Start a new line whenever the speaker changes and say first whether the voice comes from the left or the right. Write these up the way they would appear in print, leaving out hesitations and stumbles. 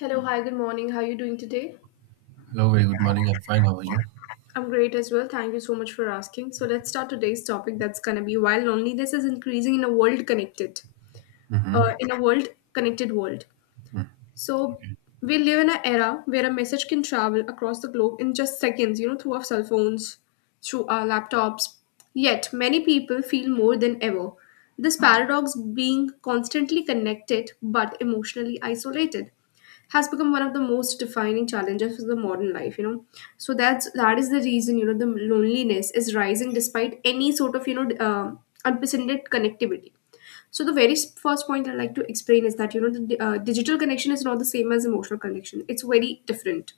left: Hello, hi, good morning. How are you doing today?
right: Hello, very good morning. I'm fine. How are you?
left: I'm great as well. Thank you so much for asking. So, let's start today's topic that's going to be why loneliness is increasing in a world connected,
right: Mm-hmm.
left: in a world connected world. So we live in an era where a message can travel across the globe in just seconds, through our cell phones, through our laptops. Yet many people feel more than ever. This paradox being constantly connected but emotionally isolated has become one of the most defining challenges of the modern life. So that is the reason. The loneliness is rising despite any sort of unprecedented connectivity. So the very first point I like to explain is that the digital connection is not the same as emotional connection. It's very different.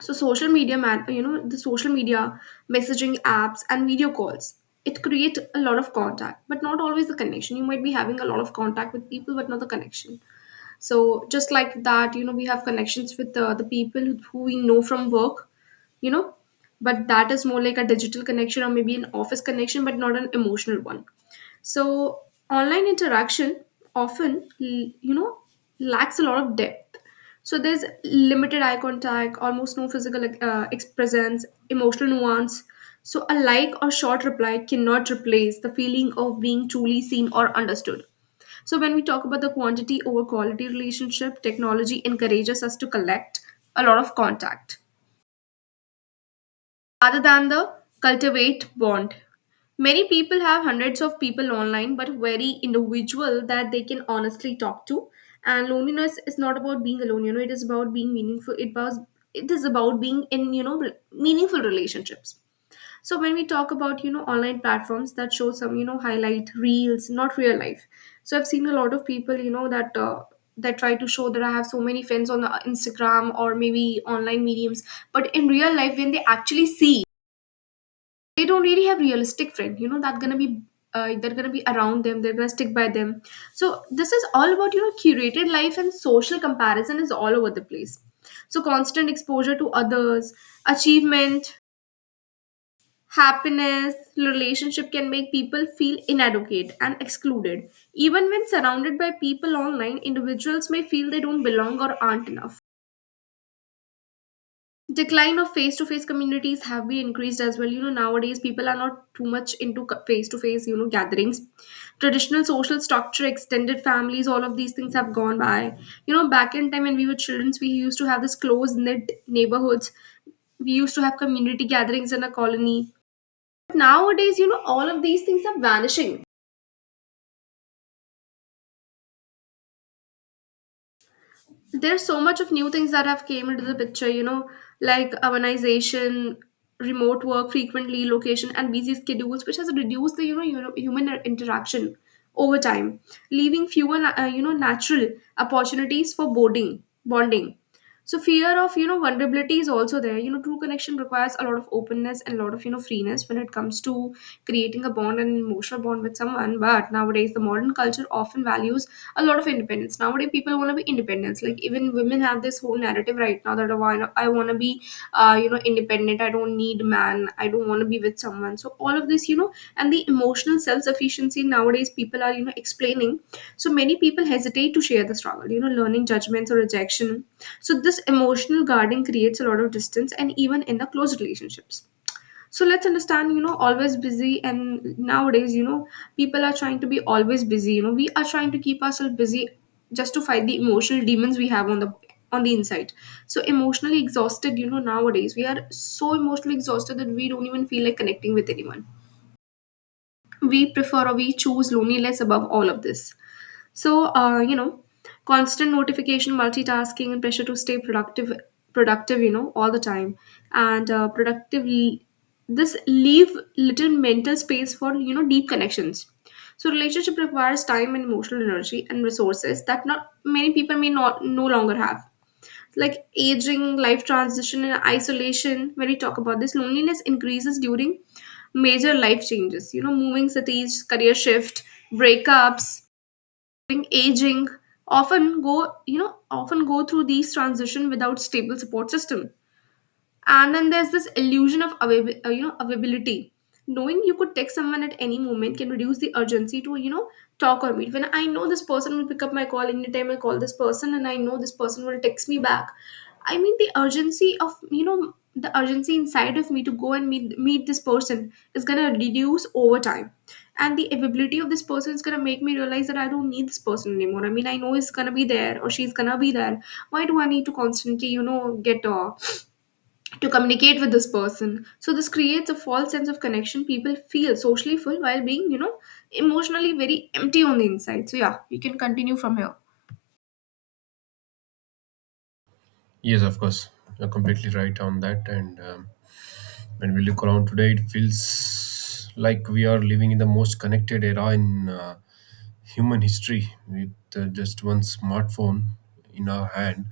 left: So social media, man, you know the social media messaging apps and video calls. It create a lot of contact, but not always the connection. You might be having a lot of contact with people, but not the connection. So just like that, we have connections with the people who we know from work, you know, but that is more like a digital connection or maybe an office connection, but not an emotional one. So online interaction often l- you know lacks a lot of depth. So there's limited eye contact, almost no physical presence, emotional nuance. So a like or short reply cannot replace the feeling of being truly seen or understood. So when we talk about the quantity over quality relationship, technology encourages us to collect a lot of contact rather than the cultivate bond. Many people have hundreds of people online, but very individual that they can honestly talk to. And loneliness is not about being alone. It is about being meaningful. It is about being in, meaningful relationships. So when we talk about, online platforms that show some, highlight reels, not real life. So I've seen a lot of people, that that try to show that I have so many friends on Instagram or maybe online mediums. But in real life, when they actually see, they don't really have realistic friend, you know that gonna be they're gonna be around them, they're gonna stick by them. So this is all about, curated life, and social comparison is all over the place. So constant exposure to others, achievement, happiness, relationship can make people feel inadequate and excluded. Even when surrounded by people online, individuals may feel they don't belong or aren't enough. Decline of face-to-face communities have been increased as well. Nowadays, people are not too much into face-to-face, gatherings. Traditional social structure, extended families, all of these things have gone by. Back in time, when we were children, we used to have this close knit neighborhoods. We used to have community gatherings in a colony. Nowadays, all of these things are vanishing. There's so much of new things that have came into the picture, like urbanization, remote work, frequently location, and busy schedules, which has reduced the, human interaction over time, leaving fewer natural opportunities for boarding bonding. So fear of, vulnerability is also there. True connection requires a lot of openness and a lot of, freeness, when it comes to creating a bond and an emotional bond with someone. But nowadays, the modern culture often values a lot of independence. Nowadays, people want to be independence. Like, even women have this whole narrative right now that, "Oh, I want to be, independent. I don't need man. I don't want to be with someone." So all of this, and the emotional self sufficiency nowadays, people are, explaining. So many people hesitate to share the struggle. Learning judgments or rejection. So this emotional guarding creates a lot of distance, and even in the close relationships. So let's understand, always busy, and nowadays, people are trying to be always busy, we are trying to keep ourselves busy just to fight the emotional demons we have on the, on the inside. So emotionally exhausted, nowadays we are so emotionally exhausted that we don't even feel like connecting with anyone. We prefer or we choose loneliness above all of this. So, constant notification, multitasking, and pressure to stay productive, all the time, and productive. This leave little mental space for, deep connections. So, relationship requires time and emotional energy and resources that not many people may not no longer have. Like aging, life transition, and isolation. When we talk about this, loneliness increases during major life changes. Moving cities, career shift, breakups, during aging often go through these transition without stable support system. And then there's this illusion of availability. Knowing you could text someone at any moment can reduce the urgency to, talk or meet. When I know this person will pick up my call anytime I call this person, and I know this person will text me back, I mean, the urgency inside of me to go and meet this person is going to reduce over time. And the availability of this person is going to make me realize that I don't need this person anymore. I mean, I know he's going to be there or she's going to be there. Why do I need to constantly, you know get to communicate with this person? So this creates a false sense of connection. People feel socially full while being, emotionally very empty on the inside. So yeah, you can continue from here.
right: Yes, of course. You're completely right on that. And when we look around today, it feels like we are living in the most connected era in human history with just one smartphone in our hand.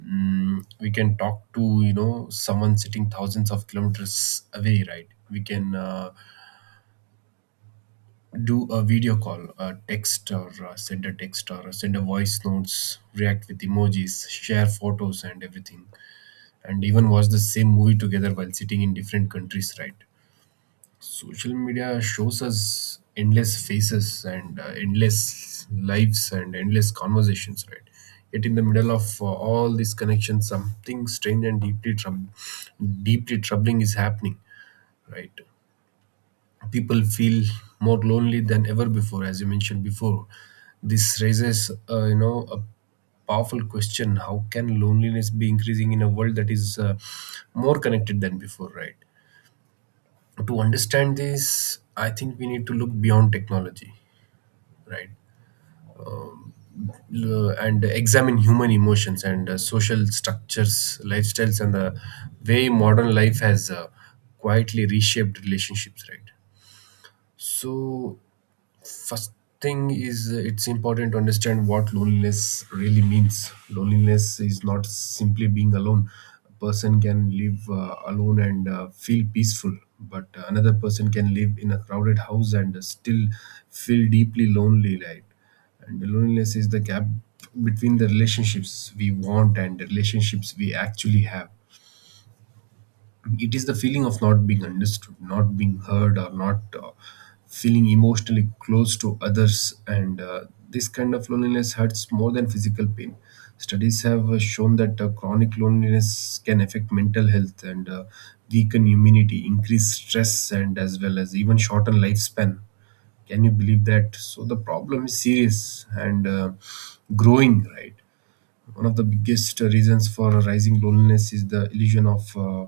right: We can talk to, you know, someone sitting thousands of kilometers away, right? We can do a video call, a text, or send a text, or send a voice notes, react with emojis, share photos, and everything, and even watch the same movie together while sitting in different countries, right? Social media shows us endless faces and endless lives and endless conversations, right? Yet in the middle of all these connections, something strange and deeply troubling is happening, right? People feel more lonely than ever before, as you mentioned before. This raises a powerful question: how can loneliness be increasing in a world that is more connected than before, right? To understand this, I think we need to look beyond technology, right? And examine human emotions and social structures, lifestyles, and the way modern life has quietly reshaped relationships, right? So, first thing is it's important to understand what loneliness really means. Loneliness is not simply being alone. A person can live alone and feel peaceful, but another person can live in a crowded house and still feel deeply lonely, right? And loneliness is the gap between the relationships we want and the relationships we actually have. It is the feeling of not being understood, not being heard, or not feeling emotionally close to others. And this kind of loneliness hurts more than physical pain. Studies have shown that chronic loneliness can affect mental health and weaken immunity, increase stress, and as well as even shorten lifespan. Can you believe that? So the problem is serious and growing, right? One of the biggest reasons for rising loneliness is the illusion of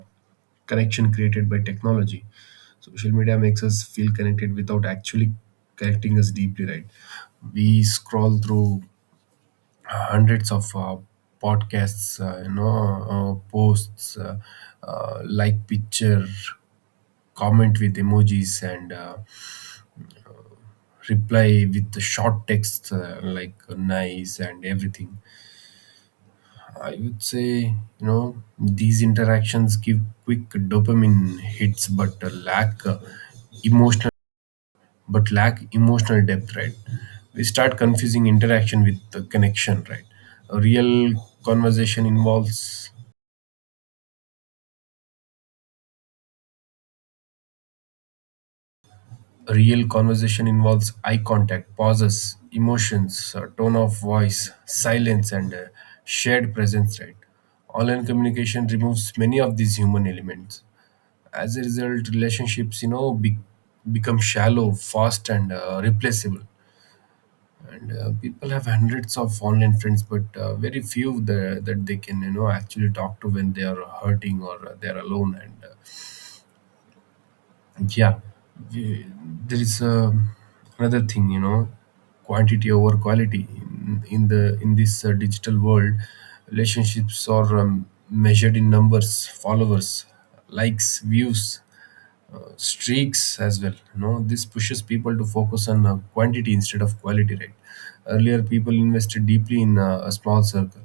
right: connection created by technology. Social media makes us feel connected without actually connecting us deeply, right? We scroll through hundreds of podcasts, posts, like picture, comment with emojis, and reply with the short text like nice and everything, I would say. You know, these interactions give quick dopamine hits, but emotional, lack emotional depth, right? We start confusing interaction with the connection, right? A real conversation involves a real conversation involves eye contact, pauses, emotions, tone of voice, silence, and shared presence, right? Online communication removes many of these human elements. As a result, relationships, you know, become shallow fast and replaceable. And people have hundreds of online friends, but very few, that they can, you know, actually talk to when they are hurting or they are alone. And yeah we- there is another thing, you know, quantity over quality in this digital world. Relationships are measured in numbers: followers, likes, views, streaks as well, you know. This pushes people to focus on quantity instead of quality, right? Earlier, people invested deeply in a small circle: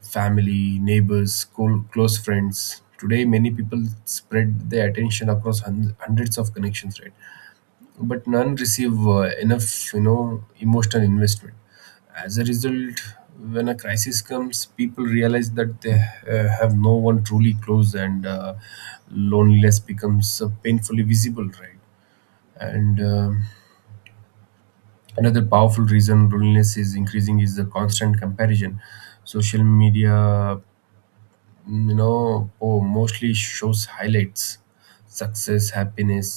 right: family, neighbors, school, close friends. Today many people spread their attention across hundreds of connections, right? But none receive enough, you know, emotional investment. As a result, when a crisis comes, people realize that they have no one truly close, and loneliness becomes painfully visible, right? And another powerful reason loneliness is increasing is the constant comparison. Social media, you know, mostly shows highlights: success, happiness,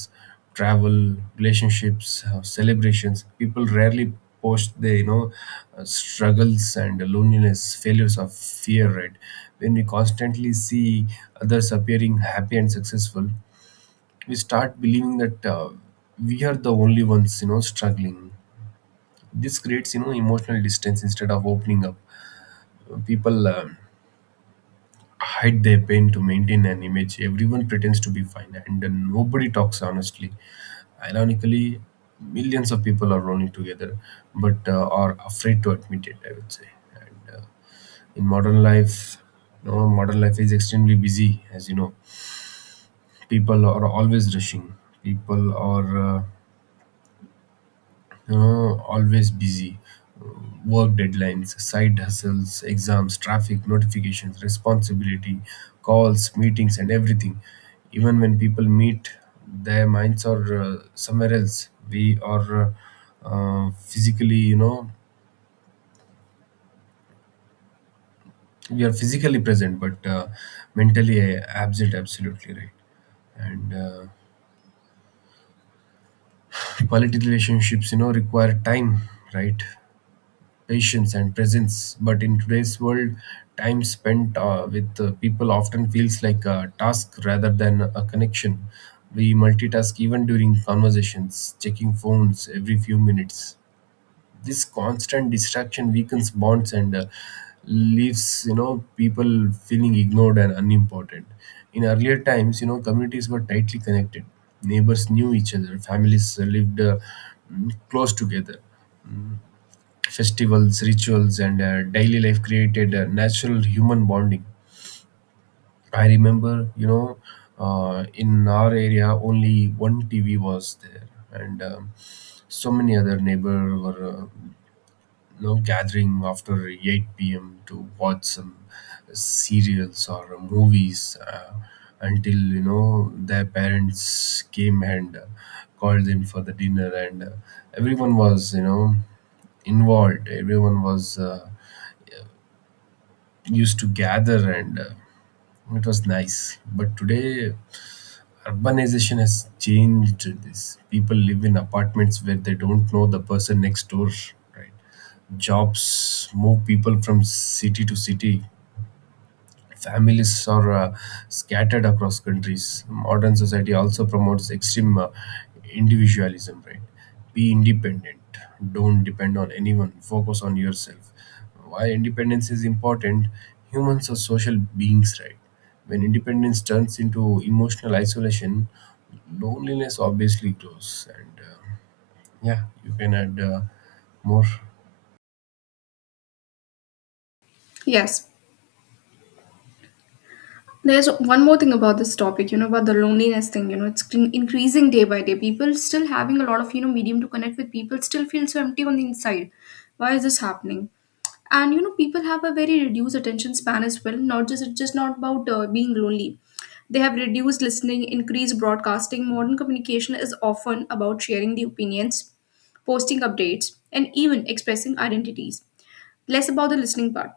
right: travel, relationships, celebrations. People rarely post their, you know, struggles and loneliness, failures of fear, right? When we constantly see others appearing happy and successful, we start believing that we are the only ones, you know, struggling. This creates, you know, emotional distance. Instead of opening up, people hide their pain to maintain an image. Everyone pretends to be fine, and nobody talks honestly. Ironically, millions of people are running together, but are afraid to admit it, I would say. And in modern life, you know, modern life is extremely busy, as you know. People are always rushing. People are always busy. Uh, Work deadlines, side hustles, exams, traffic, notifications, responsibility, calls, meetings, and everything. Even when people meet, their minds are somewhere else. Uh, uh, physically, you know, we are physically present, but mentally absent. Absolutely right. And quality relationships, you know, require time, right? Patience and presence. But in today's world, time spent with people often feels like a task rather than a connection. We multitask even during conversations, checking phones every few minutes. This constant distraction weakens bonds and leaves, you know, people feeling ignored and unimportant. In earlier times, you know, communities were tightly connected. Neighbors knew each other. Families lived close together. Festivals, rituals, and daily life created a natural human bonding. I remember, you know, in our area, only one TV was there, and so many other neighbor were, you know, gathering after 8 p.m. to watch some serials or movies until, you know, their parents came and called them for the dinner, and everyone was, you know, involved. Everyone was. Used to gather, and it was nice. But today urbanization has changed this. People live in apartments where they don't know the person next door, right? Jobs move people from city to city. Families are scattered across countries. Modern society also promotes extreme individualism, right? Be independent. Don't depend on anyone. Focus on yourself. While independence is important, humans are social beings, right? When independence turns into emotional isolation, loneliness obviously grows. And yeah, you can add more.
left: Yes. There's one more thing about this topic, about the loneliness thing. It's increasing day by day. People still having a lot of, medium to connect with people still feel so empty on the inside. Why is this happening? And, people have a very reduced attention span as well. Not just It's just not about being lonely. They have reduced listening, increased broadcasting. Modern communication is often about sharing the opinions, posting updates, and even expressing identities. Less about the listening part.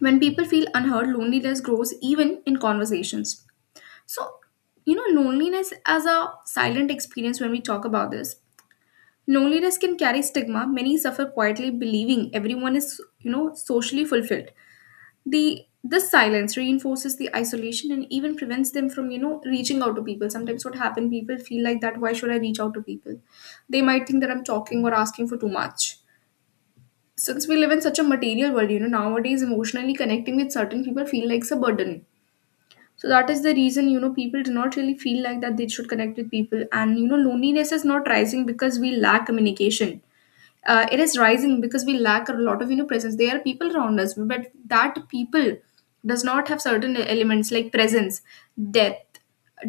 left: When people feel unheard, loneliness grows even in conversations. So, loneliness as a silent experience when we talk about this. Loneliness can carry stigma. Many suffer quietly, believing everyone is, socially fulfilled. The this silence reinforces the isolation and even prevents them from, reaching out to people. Sometimes what happen, people feel like that, why should I reach out to people? They might think that I'm talking or asking for too much, since we live in such a material world, nowadays emotionally connecting with certain people feel like a burden. So that is the reason, people do not really feel like that they should connect with people. And, loneliness is not rising because we lack communication. It is rising because we lack a lot of, presence. There are people around us, but that people does not have certain elements like presence, depth,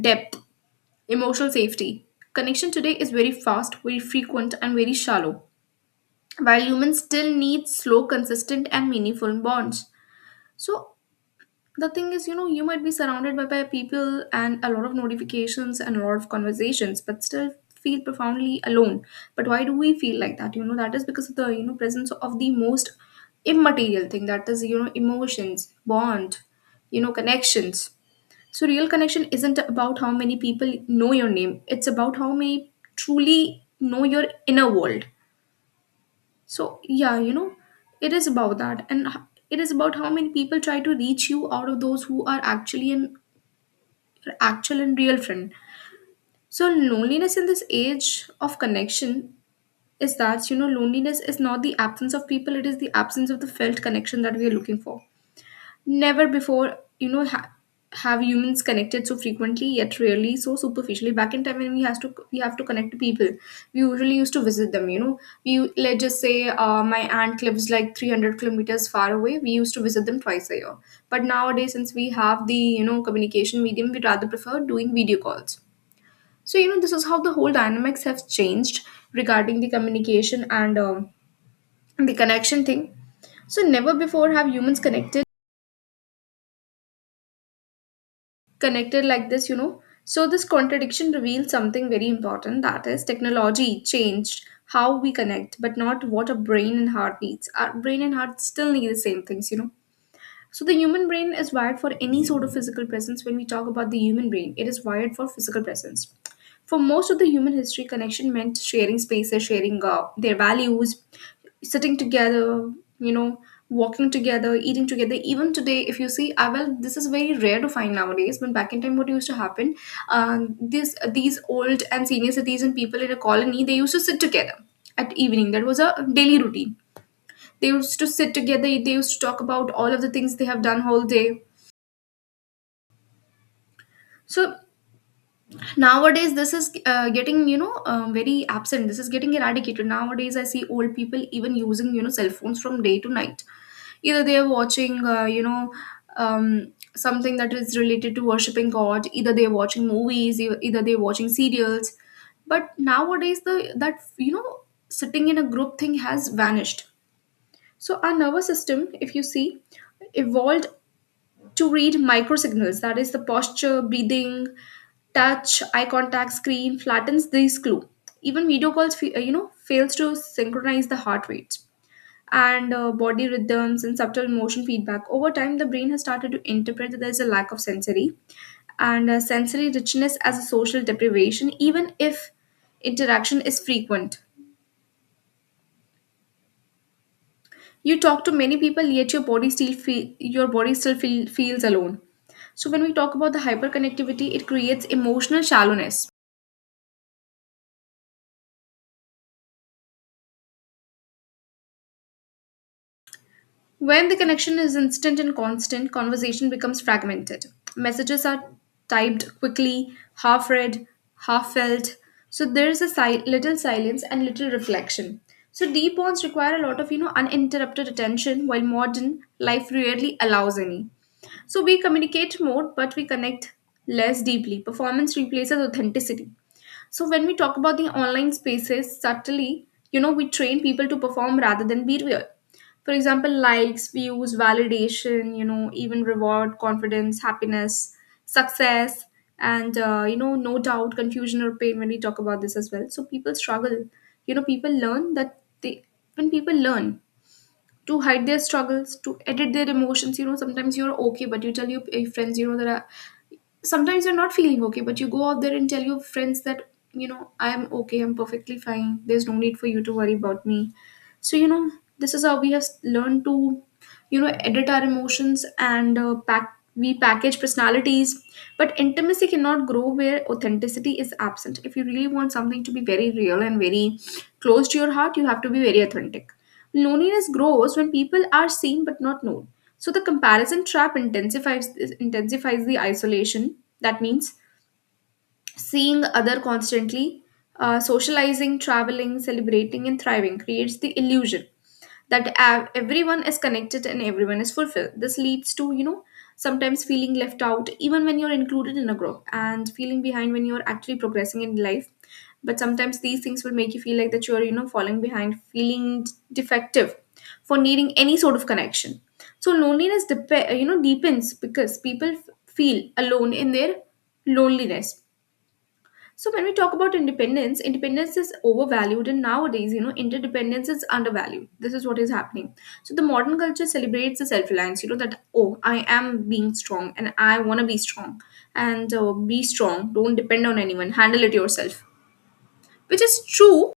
left: depth, emotional safety. Connection today is very fast, very frequent, and very shallow, while humans still need slow, consistent, and meaningful bonds. So, the thing is, you might be surrounded by people, and a lot of notifications and a lot of conversations, but still feel profoundly alone. But why do we feel like that? That is because of the, presence of the most immaterial thing, that is, emotions bond, connections. So real connection isn't about how many people know your name, it's about how many truly know your inner world. So, yeah, it is about that. And it is about how many people try to reach you out of those who are actually an your actual and real friend. So, loneliness in this age of connection is that, loneliness is not the absence of people, it is the absence of the felt connection that we are looking for. Never before, have humans connected so frequently, yet rarely so superficially. Back in time, when we have to connect to people, we usually used to visit them. You know, we let's just say my aunt lives like 300 kilometers far away. We used to visit them twice a year. But nowadays, since we have the communication medium, we rather prefer doing video calls. So, this is how the whole dynamics have changed regarding the communication and the connection thing. So never before have humans connected like this, you know. So this contradiction reveals something very important, that is, technology changed how we connect, but not what a brain and heart needs. Our brain and heart still need the same things, you know. So the human brain is wired for any sort of physical presence. When we talk about the human brain, it is wired for physical presence. For most of the human history, connection meant sharing spaces, sharing their values, sitting together, you know, walking together, eating together. Even today, if you see, ah, well, this is very rare to find nowadays. But back in time, what used to happen, this these old and senior citizen people in a colony, they used to sit together at evening. That was a daily routine. They used to sit together, they used to talk about all of the things they have done whole day. So nowadays, this is getting very absent. This is getting eradicated. Nowadays, I see old people even using cell phones from day to night. Either they are watching something that is related to worshiping God. Either they are watching movies. Either they are watching serials. But nowadays, the that you know sitting in a group thing has vanished. So our nervous system, if you see, evolved to read micro signals, that is the posture, breathing, touch, eye contact. Screen flattens these clue. Even video calls fails to synchronize the heart rate and body rhythms and subtle motion feedback. Over time the brain has started to interpret that there's a lack of sensory and sensory richness as a social deprivation, even if interaction is frequent. You talk to many people, yet your body still feel, your body still feel, feels alone. So when we talk about the hyperconnectivity, it creates emotional shallowness. When the connection is instant and constant, conversation becomes fragmented. Messages are typed quickly, half read, half felt. So there is a little silence and little reflection. So deep bonds require a lot of uninterrupted attention, while modern life rarely allows any. So we communicate more, but we connect less deeply. Performance replaces authenticity. So when we talk about the online spaces, subtly, you know, we train people to perform rather than be real. For example, likes, views, validation, you know, even reward, confidence, happiness, success, and, you know, no doubt, confusion or pain when we talk about this as well. So people struggle. You know, people learn that they, when people learn, to hide their struggles, to edit their emotions. You know, sometimes you're okay, but you tell your friends, you know, that I, sometimes you're not feeling okay, but you go out there and tell your friends that, you know, I'm okay, I'm perfectly fine. There's no need for you to worry about me. So, you know, this is how we have learned to, you know, edit our emotions and pack. We package personalities, but intimacy cannot grow where authenticity is absent. If you really want something to be very real and very close to your heart, you have to be very authentic. Loneliness grows when people are seen but not known. So the comparison trap intensifies the isolation. That means seeing other constantly, socializing, traveling, celebrating, and thriving creates the illusion that everyone is connected and everyone is fulfilled. This leads to, you know, sometimes feeling left out even when you're included in a group, and feeling behind when you're actually progressing in life. But sometimes these things will make you feel like that you're, you know, falling behind, feeling defective for needing any sort of connection. So loneliness deepens because people feel alone in their loneliness. So when we talk about independence, independence is overvalued, and nowadays, you know, interdependence is undervalued. This is what is happening. So the modern culture celebrates the self-reliance. You know that, oh, I am being strong, and I want to be strong, and be strong. Don't depend on anyone. Handle it yourself, which is true,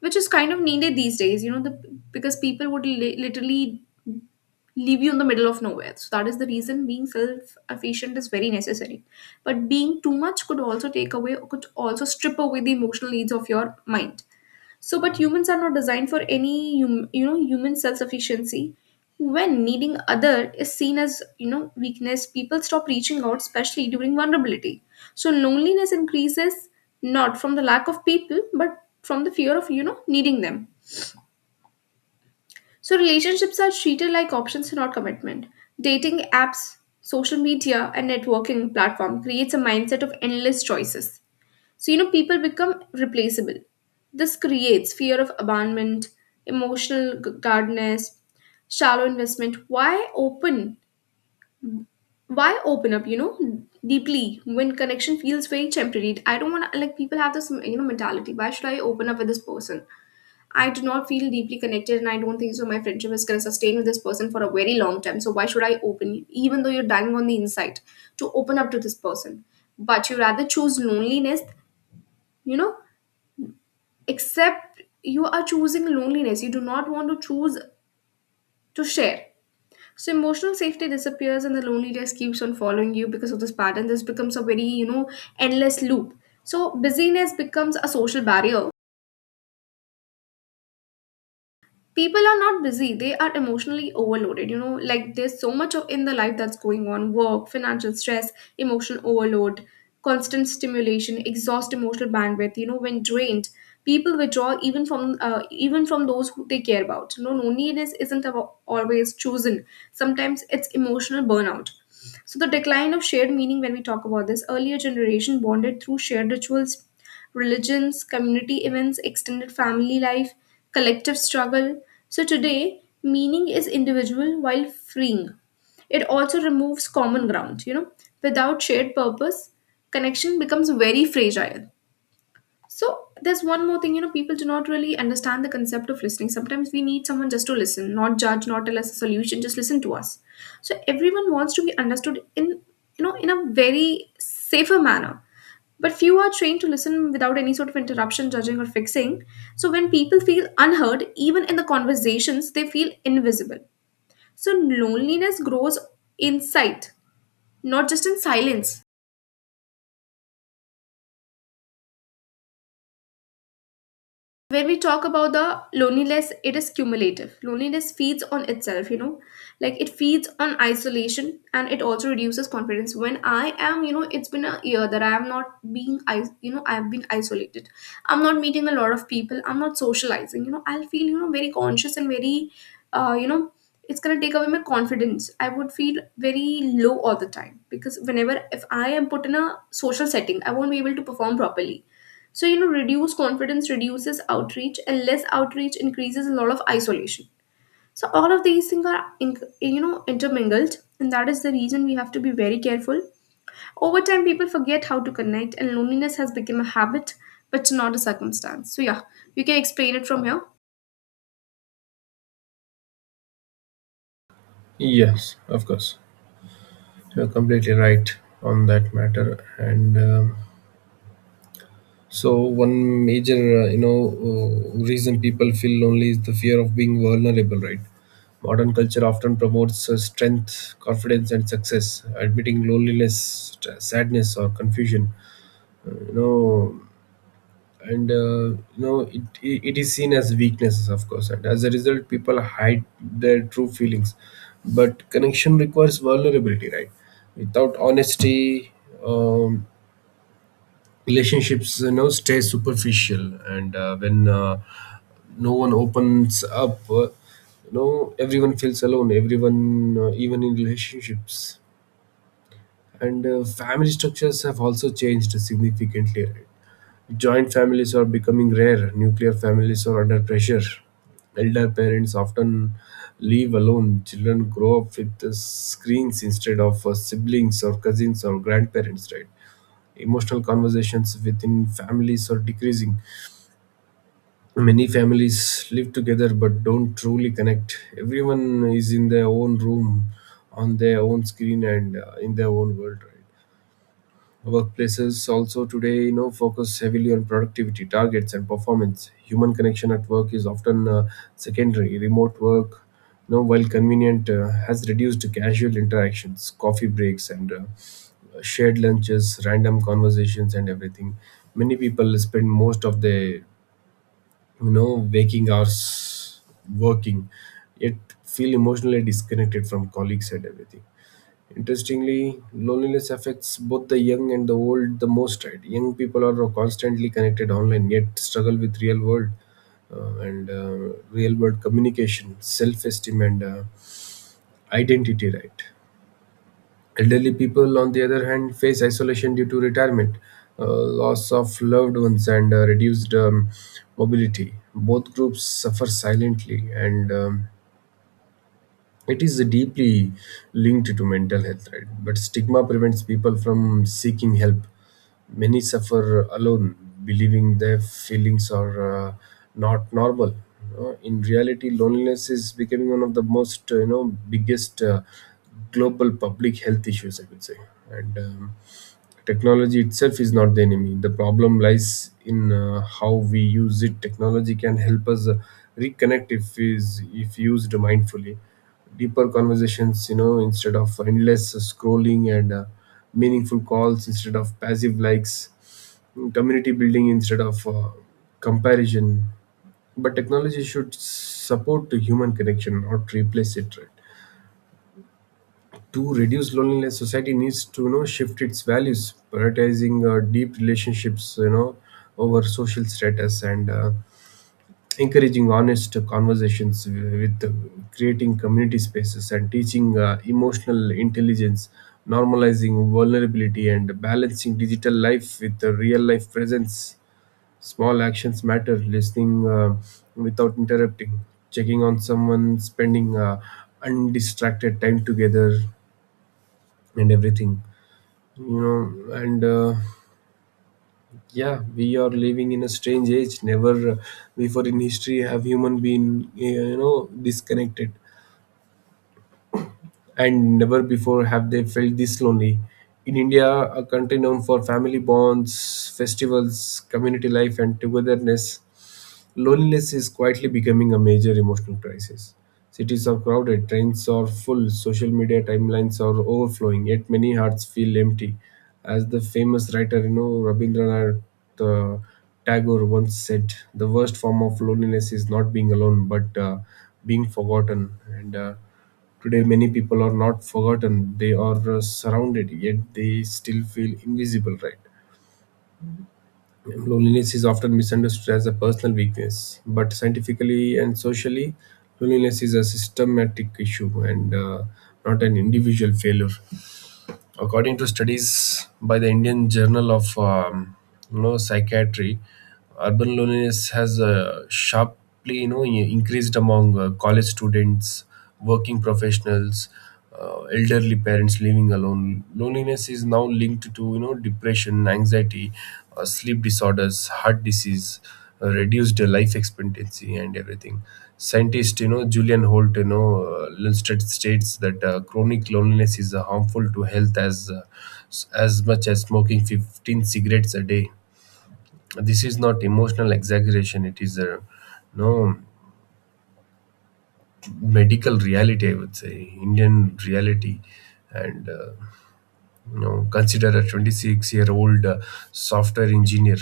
left: which is kind of needed these days. You know, the because people would literally leave you in the middle of nowhere. So that is the reason being self-efficient is very necessary. But being too much could also take away, could also strip away the emotional needs of your mind. So, but humans are not designed for any, human self-sufficiency. When needing other is seen as, you know, weakness, people stop reaching out, especially during vulnerability. So loneliness increases not from the lack of people, but from the fear of, you know, needing them. So relationships are treated like options, not commitment. Dating apps, social media, and networking platform creates a mindset of endless choices. So you know people become replaceable. This creates fear of abandonment, emotional guardedness, shallow investment. Why open? Why open up? You know, deeply, when connection feels very temporary. I don't want to like people have this, you know, mentality. Why should I open up with this person? I do not feel deeply connected, and I don't think so my friendship is going to sustain with this person for a very long time. So why should I open, even though you're dying on the inside, to open up to this person? But you rather choose loneliness, you know, except you are choosing loneliness. You do not want to choose to share. So emotional safety disappears, and the loneliness keeps on following you because of this pattern. This becomes a very, you know, endless loop. So busyness becomes a social barrier. People are not busy, they are emotionally overloaded, you know, like there's so much of in the life that's going on: work, financial stress, emotional overload, constant stimulation exhaust emotional bandwidth. You know, when drained, people withdraw even from those who they care about. You know, loneliness isn't always chosen. Sometimes it's emotional burnout. So the decline of shared meaning, when we talk about this, earlier generation bonded through shared rituals, religions, community events, extended family life, collective struggle. So today, meaning is individual. While freeing, it also removes common ground, you know. Without shared purpose, connection becomes very fragile. So there's one more thing, you know, people do not really understand the concept of listening. Sometimes we need someone just to listen, not judge, not tell us a solution, just listen to us. So everyone wants to be understood in, in a very safer manner. But few are trained to listen without any sort of interruption, judging, or fixing. So when people feel unheard, even in the conversations, they feel invisible. So loneliness grows in sight, not just in silence. When we talk about the loneliness, it is cumulative. Loneliness feeds on itself, you know, like it feeds on isolation, and it also reduces confidence. When I am, you know, it's been a year that I am not being, I, you know, I have been isolated, I'm not meeting a lot of people, I'm not socializing, you know, I'll feel, you know, very conscious and very uh, you know it's going to take away my confidence. I would feel very low all the time, because whenever, if I am put in a social setting, I won't be able to perform properly. So, you know, reduced confidence reduces outreach, and less outreach increases a lot of isolation. So all of these things are, in, you know, intermingled, and that is the reason we have to be very careful. Over time, people forget how to connect, and loneliness has become a habit, but not a circumstance. So, yeah, you can explain it from here.
right: Yes, of course. You're completely right on that matter. And so one major, reason people feel lonely is the fear of being vulnerable, right? Modern culture often promotes strength, confidence, and success. Admitting loneliness, sadness, or confusion, you know, and you know, it is seen as weaknesses, of course. And as a result, people hide their true feelings. But connection requires vulnerability, right? Without honesty, um, relationships, you know, stay superficial. And when no one opens up, you know, everyone feels alone, everyone, even in relationships. And family structures have also changed significantly. Joint families are becoming rare. Nuclear families are under pressure. Elder parents often leave alone. Children grow up with screens instead of siblings or cousins or grandparents, right? Emotional conversations within families are decreasing. Many families live together but don't truly connect. Everyone is in their own room, on their own screen, and in their own world, right? Workplaces also today, you know, focus heavily on productivity targets and performance. Human connection at work is often secondary. Remote work, you know, while convenient, has reduced casual interactions, coffee breaks, and shared lunches, random conversations, and everything. Many people spend most of their, you know, waking hours working, yet feel emotionally disconnected from colleagues and everything. Interestingly, loneliness affects both the young and the old the most. Right, young people are constantly connected online, yet struggle with real world communication, self esteem, and identity, right? Elderly people, on the other hand, face isolation due to retirement, loss of loved ones, and reduced mobility. Both groups suffer silently, and it is deeply linked to mental health, right? But stigma prevents people from seeking help. Many suffer alone, believing their feelings are not normal, you know. In reality, loneliness is becoming one of the most, you know, biggest global public health issues, I would say. And technology itself is not the enemy. The problem lies in how we use it. Technology can help us reconnect if is if used mindfully. Deeper conversations, you know, instead of endless scrolling, and meaningful calls instead of passive likes, community building instead of comparison. But technology should support the human connection, not replace it, right? To reduce loneliness, society needs to, you know, shift its values, prioritizing deep relationships, you know, over social status, and encouraging honest conversations, with creating community spaces, and teaching emotional intelligence, normalizing vulnerability, and balancing digital life with the real life presence. Small actions matter: listening without interrupting, checking on someone, spending undistracted time together, and everything, you know. And yeah, we are living in a strange age. Never before in history have human been, you know, disconnected, and never before have they felt this lonely. In India, a country known for family bonds, festivals, community life, and togetherness, loneliness is quietly becoming a major emotional crisis. Cities are crowded, trains are full, social media timelines are overflowing, yet many hearts feel empty. As the famous writer, you know, Rabindranath uh, Tagore once said, the worst form of loneliness is not being alone, but being forgotten. And today, many people are not forgotten; they are surrounded, yet they still feel invisible, right? Loneliness is often misunderstood as a personal weakness, but scientifically and socially, loneliness is a systematic issue and not an individual failure. According to studies by the Indian Journal of you know Psychiatry, urban loneliness has sharply, you know, increased among college students, working professionals, elderly parents living alone. Loneliness is now linked to, you know, depression, anxiety, sleep disorders, heart disease, reduced life expectancy, and everything. Scientist, you know, Julian Holt, you know, illustrated states that chronic loneliness is harmful to health as as much as smoking 15 cigarettes a day. This is not emotional exaggeration; it is a no medical reality. I would say Indian reality, and you know, consider a 26-year-old software engineer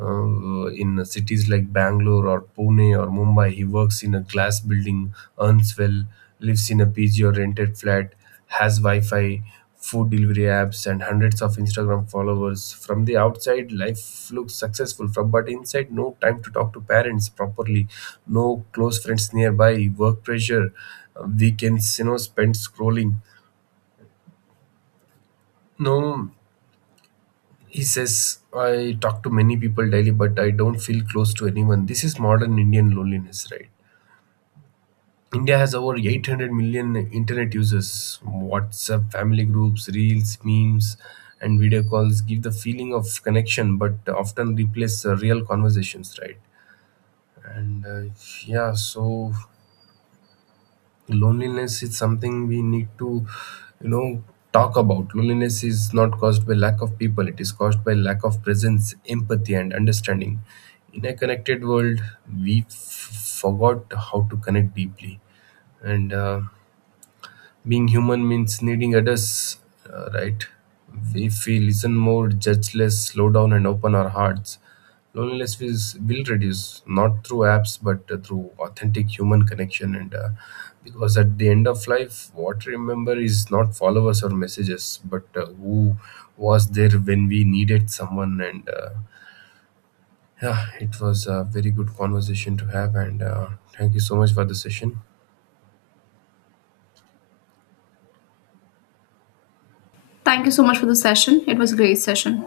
right: in cities like Bangalore or Pune or Mumbai. He works in a glass building, earns well, lives in a PG or rented flat, has Wi Fi, food delivery apps, and hundreds of Instagram followers. From the outside, life looks successful, but inside, no time to talk to parents properly, no close friends nearby, work pressure, weekends, you know, spent scrolling. No He says, I talk to many people daily, but I don't feel close to anyone. This is modern Indian loneliness, right? India has over 800 million internet users. WhatsApp, family groups, reels, memes, and video calls give the feeling of connection, but often replace real conversations, right? And yeah, so loneliness is something we need to, you know, talk about. Loneliness is not caused by lack of people; it is caused by lack of presence, empathy, and understanding. In a connected world, we forgot how to connect deeply. And being human means needing others, right? If we listen more, judge less, slow down, and open our hearts, loneliness is, will reduce, not through apps, but through authentic human connection. And because at the end of life, what we remember is not followers or messages, but who was there when we needed someone. And yeah, it was a very good conversation to have. And thank you so much for the session.
left: Thank you so much for the session. It was a great session.